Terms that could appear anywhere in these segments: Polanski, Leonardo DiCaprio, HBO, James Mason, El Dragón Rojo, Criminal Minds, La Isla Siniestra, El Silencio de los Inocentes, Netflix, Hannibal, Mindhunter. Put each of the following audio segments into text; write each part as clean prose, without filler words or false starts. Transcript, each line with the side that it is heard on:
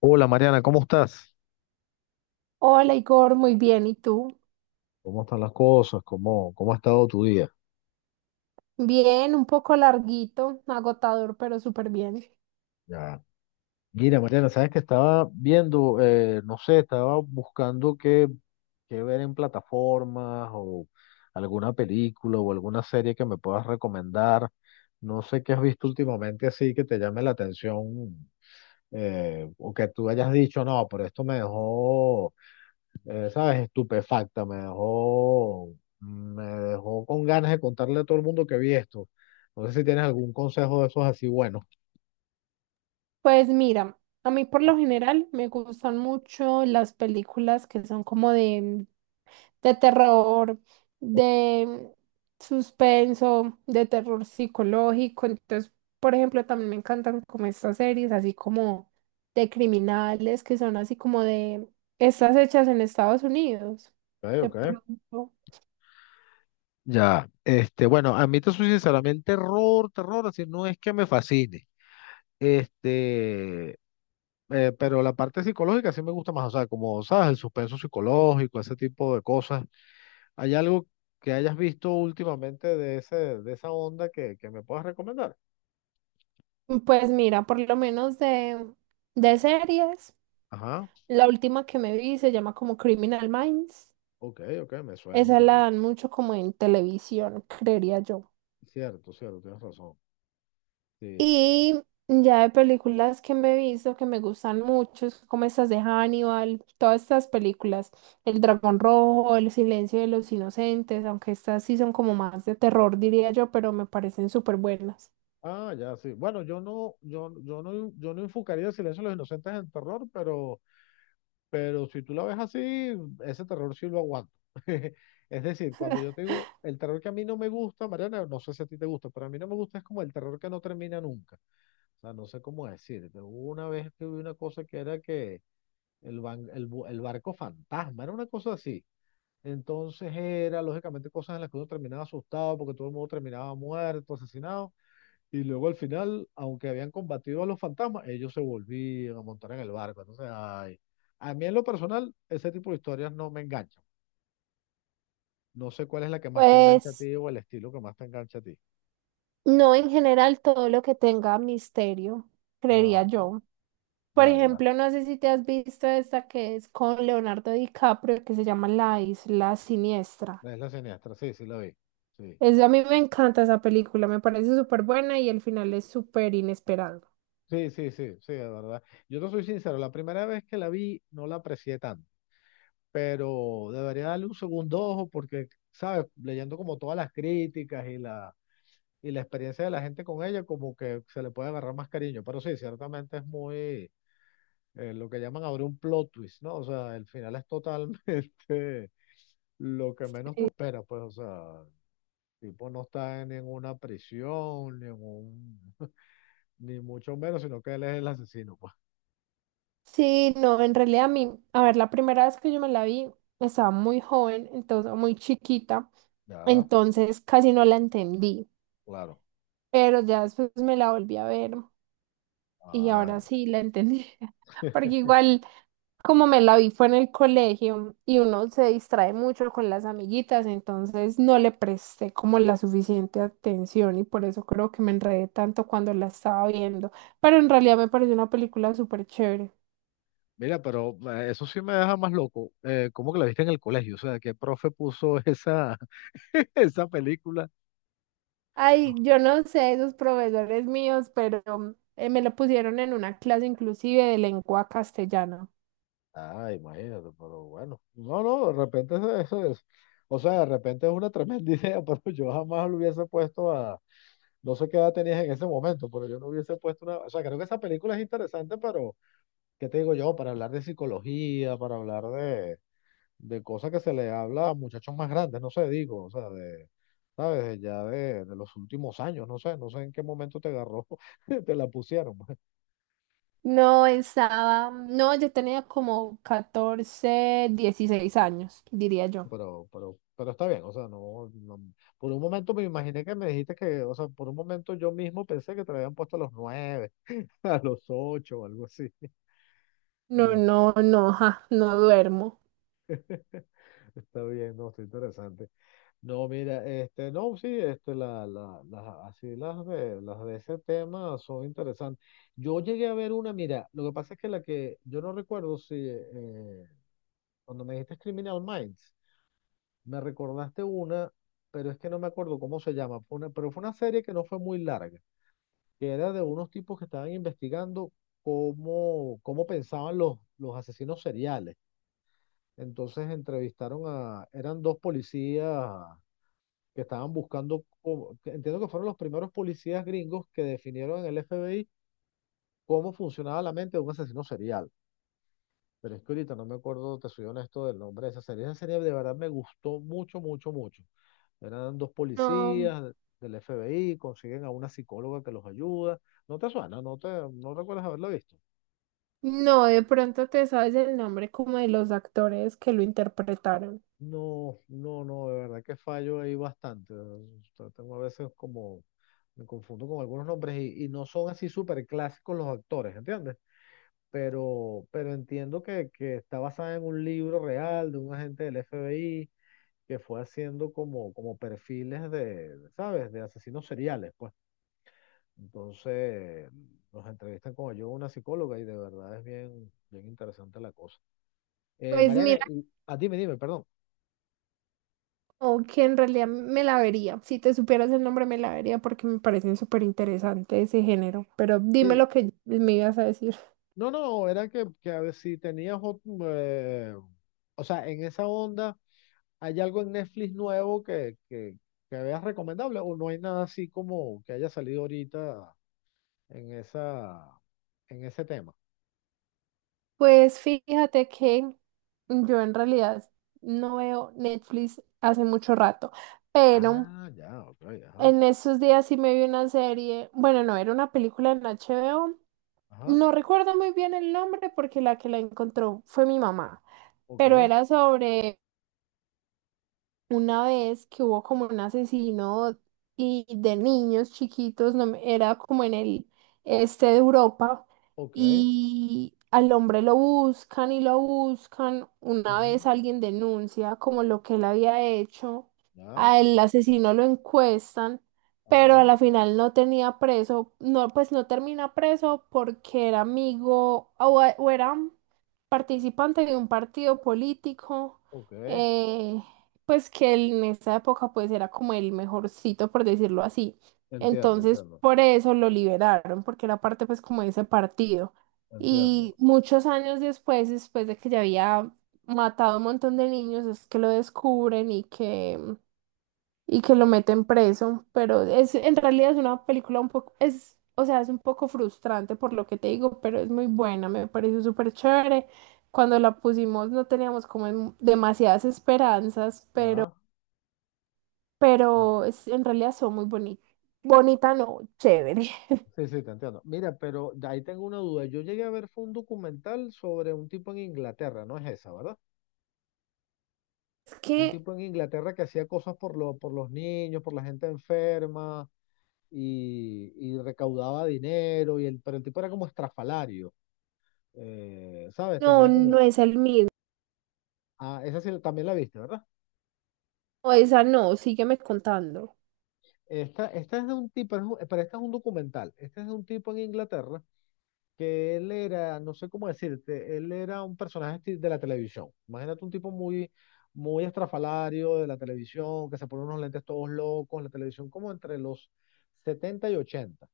left: Hola Mariana, ¿cómo estás?
right: Hola Igor, muy bien. ¿Y tú?
left: ¿Cómo están las cosas? ¿Cómo ha estado tu día?
right: Bien, un poco larguito, agotador, pero súper bien.
left: Ya. Mira, Mariana, sabes que estaba viendo, no sé, estaba buscando qué ver en plataformas o alguna película o alguna serie que me puedas recomendar. No sé qué has visto últimamente así que te llame la atención, o que tú hayas dicho, no, pero esto me dejó, ¿sabes? Estupefacta, me dejó con ganas de contarle a todo el mundo que vi esto. No sé si tienes algún consejo de esos así bueno.
right: Pues mira, a mí por lo general me gustan mucho las películas que son como de, terror, de suspenso, de terror psicológico. Entonces, por ejemplo, también me encantan como estas series, así como de criminales, que son así como de estas hechas en Estados Unidos.
left: Ok,
right: De
left: ok.
right: pronto.
left: Ya, bueno, a mí te soy sincero, a mí el terror, terror, así no es que me fascine, este, pero la parte psicológica sí me gusta más, o sea, como sabes, el suspenso psicológico, ese tipo de cosas. ¿Hay algo que hayas visto últimamente de ese, de esa onda que me puedas recomendar?
right: Pues mira, por lo menos de, series,
left: Ajá,
right: la última que me vi se llama como Criminal Minds.
left: ok, ok, me suena un
right: Esa la
left: poquito.
right: dan mucho como en televisión, creería yo.
left: Cierto, cierto, tienes razón. Sí.
right: Y ya de películas que me he visto que me gustan mucho, es como estas de Hannibal, todas estas películas, El Dragón Rojo, El Silencio de los Inocentes, aunque estas sí son como más de terror, diría yo, pero me parecen súper buenas.
left: Ah, ya, sí. Bueno, yo no enfocaría el silencio de los inocentes en terror, pero si tú la ves así, ese terror sí lo aguanto. Es decir, cuando yo te digo, el terror que a mí no me gusta, Mariana, no sé si a ti te gusta, pero a mí no me gusta es como el terror que no termina nunca. O sea, no sé cómo decirte. Hubo una vez que vi una cosa que era que el, ban- el, bu- el barco fantasma, era una cosa así. Entonces era, lógicamente, cosas en las que uno terminaba asustado porque todo el mundo terminaba muerto, asesinado. Y luego al final, aunque habían combatido a los fantasmas, ellos se volvían a montar en el barco. Entonces, ay, a mí en lo personal, ese tipo de historias no me enganchan. No sé cuál es la que más te engancha a
right: Pues
left: ti o el estilo que más te engancha a ti.
right: no en general todo lo que tenga misterio,
left: Ah,
right: creería
left: ok.
right: yo. Por
left: Ya, ya.
right: ejemplo, no sé si te has visto esta que es con Leonardo DiCaprio, que se llama La Isla Siniestra.
left: Es la siniestra, sí, sí la vi. Sí.
right: Es, a mí me encanta esa película, me parece súper buena y el final es súper inesperado.
left: Sí, sí, sí, sí, de verdad. Yo te soy sincero, la primera vez que la vi no la aprecié tanto, pero debería darle un segundo ojo porque, ¿sabes? Leyendo como todas las críticas y la experiencia de la gente con ella como que se le puede agarrar más cariño. Pero sí, ciertamente es muy, lo que llaman abrir un plot twist, ¿no? O sea, el final es totalmente lo que menos te espera, pues, o sea, el tipo no está ni en una prisión, ni en un, ni mucho menos, sino que él es el asesino, pues.
right: Sí, no, en realidad a mí, a ver, la primera vez que yo me la vi, estaba muy joven, entonces, muy chiquita,
left: Ya,
right: entonces casi no la entendí,
left: claro.
right: pero ya después me la volví a ver. Y
left: Ah,
right: ahora
left: ya.
right: sí la entendí. Porque igual, como me la vi fue en el colegio y uno se distrae mucho con las amiguitas, entonces no le presté como la suficiente atención y por eso creo que me enredé tanto cuando la estaba viendo. Pero en realidad me pareció una película súper chévere.
left: Mira, pero eso sí me deja más loco. ¿Cómo que la viste en el colegio? O sea, ¿qué profe puso esa, esa película?
right: Ay, yo no sé, esos profesores míos, pero me lo pusieron en una clase inclusive de lengua castellana.
left: Ah, imagínate, pero bueno. No, no, de repente eso, es. O sea, de repente es una tremenda idea, pero yo jamás lo hubiese puesto a. No sé qué edad tenías en ese momento, pero yo no hubiese puesto una. O sea, creo que esa película es interesante, pero ¿qué te digo yo? Para hablar de psicología, para hablar de cosas que se le habla a muchachos más grandes, no sé, digo, o sea, de. ¿Sabes? De ya de los últimos años, no sé en qué momento te agarró, te la pusieron.
right: No, estaba, no, yo tenía como 14 16 años, diría yo.
left: Pero está bien, o sea, por un momento me imaginé que me dijiste que, o sea, por un momento yo mismo pensé que te lo habían puesto a los nueve, a los ocho o algo así.
right: No, no, no, ja, no duermo.
left: Eh, Está bien, no, está interesante. No, mira, no, sí, así las de ese tema son interesantes. Yo llegué a ver una, mira, lo que pasa es que la que, yo no recuerdo si, cuando me dijiste es Criminal Minds, me recordaste una, pero es que no me acuerdo cómo se llama. Fue una, pero fue una serie que no fue muy larga, que era de unos tipos que estaban investigando cómo pensaban los asesinos seriales. Entonces entrevistaron a, eran dos policías que estaban buscando, que entiendo que fueron los primeros policías gringos que definieron en el FBI cómo funcionaba la mente de un asesino serial. Pero es que ahorita no me acuerdo, te soy honesto, del nombre de esa serie. Esa serie de verdad me gustó mucho, mucho, mucho. Eran dos
right: No,
left: policías del FBI, consiguen a una psicóloga que los ayuda. ¿No te suena? ¿No recuerdas haberlo visto?
right: no, de pronto te sabes el nombre como de los actores que lo interpretaron.
left: No, no, no, de verdad que fallo ahí bastante. O sea, tengo a veces como, me confundo con algunos nombres y no son así súper clásicos los actores, ¿entiendes? Pero entiendo que está basada en un libro real de un agente del FBI que fue haciendo como, perfiles de, ¿sabes? De asesinos seriales, pues. Entonces, nos entrevistan con yo, una psicóloga, y de verdad es bien, bien interesante la cosa.
right: Pues
left: Mariana,
right: mira,
left: y, ah, dime, dime, perdón.
right: como que en realidad me la vería. Si te supieras el nombre, me la vería porque me parece súper interesante ese género. Pero dime
left: Sí,
right: lo que me ibas a decir.
left: no, no, era que a ver si tenías, eh, o sea, en esa onda, ¿hay algo en Netflix nuevo que veas recomendable o no hay nada así como que haya salido ahorita en esa, en ese tema?
right: Pues fíjate que yo en realidad no veo Netflix hace mucho rato, pero
left: Ah, ya, ok, ajá,
right: en esos días sí me vi una serie, bueno, no, era una película en HBO,
left: ajá,
right: no recuerdo muy bien el nombre porque la que la encontró fue mi mamá,
left: ok,
right: pero era sobre una vez que hubo como un asesino y de niños chiquitos, no me- era como en el este de Europa,
left: ok,
right: y al hombre lo buscan y lo buscan. Una
left: ujú,
right: vez alguien denuncia como lo que él había hecho,
left: ya,
right: al asesino lo encuestan, pero a
left: ajá,
right: la final no tenía preso, no, pues no termina preso porque era amigo o, era participante de un partido político.
left: ok.
right: eh, pues que él en esa época pues era como el mejorcito, por decirlo así.
left: Entiendo,
right: Entonces,
left: entiendo,
right: por eso lo liberaron, porque era parte pues como de ese partido. Y
left: entiendo.
right: muchos años después, después de que ya había matado a un montón de niños, es que lo descubren y que, lo meten preso. Pero es, en realidad es una película un poco, es, o sea, es un poco frustrante por lo que te digo, pero es muy buena, me pareció súper chévere. Cuando la pusimos no teníamos como demasiadas esperanzas, pero
left: Ya. Ah,
right: es, en realidad son muy bonitas. Bonita no, chévere.
left: sí, sí, te entiendo. Mira, pero de ahí tengo una duda. Yo llegué a ver, fue un documental sobre un tipo en Inglaterra, no es esa, ¿verdad?
right: Es
left: Un
right: que
left: tipo en Inglaterra que hacía cosas por los niños, por la gente enferma y recaudaba dinero, pero el tipo era como estrafalario, ¿sabes?
right: no,
left: Tenía
right: no
left: como...
right: es el mismo.
left: Ah, esa sí, también la viste, ¿verdad?
right: O esa no, sígueme contando.
left: Esta es de un tipo, pero esta es un documental. Este es de un tipo en Inglaterra que él era, no sé cómo decirte, él era un personaje de la televisión. Imagínate un tipo muy, muy estrafalario de la televisión, que se pone unos lentes todos locos en la televisión, como entre los 70 y ochenta,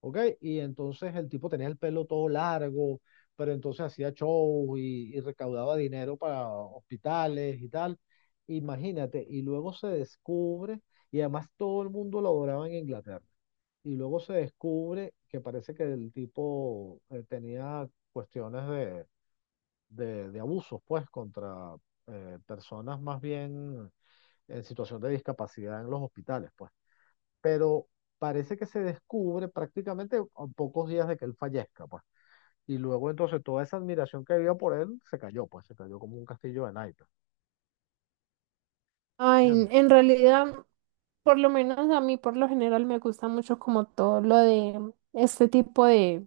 left: ¿ok? Y entonces el tipo tenía el pelo todo largo, pero entonces hacía shows y recaudaba dinero para hospitales y tal. Imagínate, y luego se descubre, y además todo el mundo lo adoraba en Inglaterra y luego se descubre que parece que el tipo, tenía cuestiones de, abusos, pues, contra, personas más bien en situación de discapacidad en los hospitales, pues. Pero parece que se descubre prácticamente a pocos días de que él fallezca, pues. Y luego entonces toda esa admiración que había por él se cayó, pues, se cayó como un castillo de naipes.
right: Ay, en
left: ¿Entiendes?
right: realidad, por lo menos a mí por lo general me gusta mucho como todo lo de este tipo de,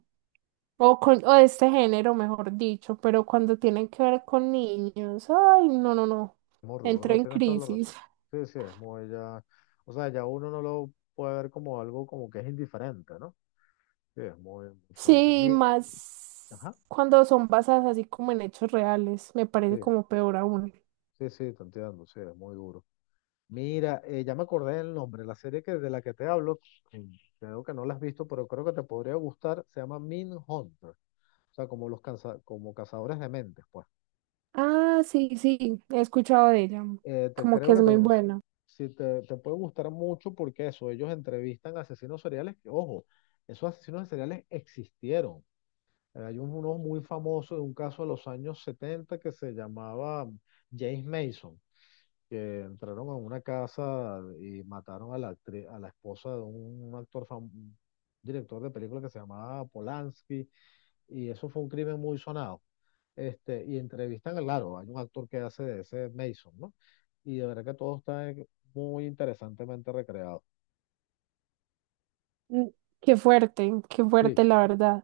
right: o, con, o de este género, mejor dicho, pero cuando tienen que ver con niños, ay, no, no, no,
left: Muy rudo,
right: entro
left: no,
right: en
left: tienes toda la
right: crisis.
left: razón. Sí, sí, es muy ya, o sea, ya uno no lo puede ver como algo como que es indiferente, ¿no? Sí, es muy, muy fuerte.
right: Sí, más
left: Ajá,
right: cuando son basadas así como en hechos reales, me parece
left: sí,
right: como peor aún.
left: sí, sí, te entiendo, sí, es muy duro. Mira, ya me acordé del nombre, la serie de la que te hablo, mm, creo que no la has visto, pero creo que te podría gustar, se llama Min Hunter, o sea, como los como cazadores de mentes, pues.
right: Ah, sí, sí, he escuchado de ella.
left: Te,
right: Como que
left: creo que
right: es
left: te,
right: muy buena.
left: si te, te puede gustar mucho porque eso, ellos entrevistan asesinos seriales, que, ojo, esos asesinos seriales existieron. Hay uno muy famoso de un caso de los años 70 que se llamaba James Mason que entraron a una casa y mataron a la a la esposa de un actor un director de película que se llamaba Polanski, y eso fue un crimen muy sonado. Y entrevistan, claro, hay un actor que hace de ese Mason, ¿no? Y de verdad que todo está, muy interesantemente recreado.
right: Mm. Qué
left: Sí,
right: fuerte la verdad.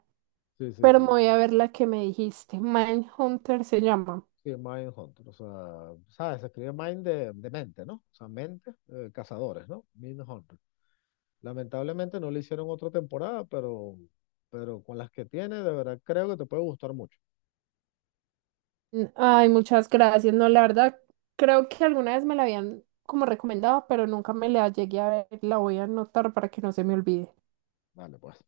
left: sí, sí,
right: Pero me
left: sí.
right: voy a ver la que me dijiste. Mindhunter se llama.
left: Sí, Mindhunter, o sea, ¿sabes? Se escribe Mind de, mente, ¿no? O sea, mente, cazadores, ¿no? Mindhunter. Lamentablemente no le hicieron otra temporada, pero con las que tiene, de verdad creo que te puede gustar mucho.
right: Mm. Ay, muchas gracias. No, la verdad, creo que alguna vez me la habían como recomendado, pero nunca me la llegué a ver. La voy a anotar para que no se me olvide.
left: Vale, pues.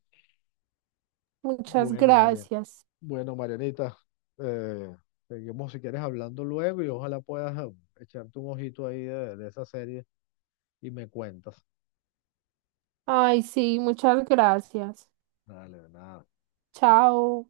right: Muchas
left: Bueno, Marian.
right: gracias.
left: Bueno, Marianita, eh, seguimos si quieres hablando luego y ojalá puedas, echarte un ojito ahí de, esa serie y me cuentas.
right: Ay, sí, muchas gracias.
left: Dale, de nada. Au.
right: Chao.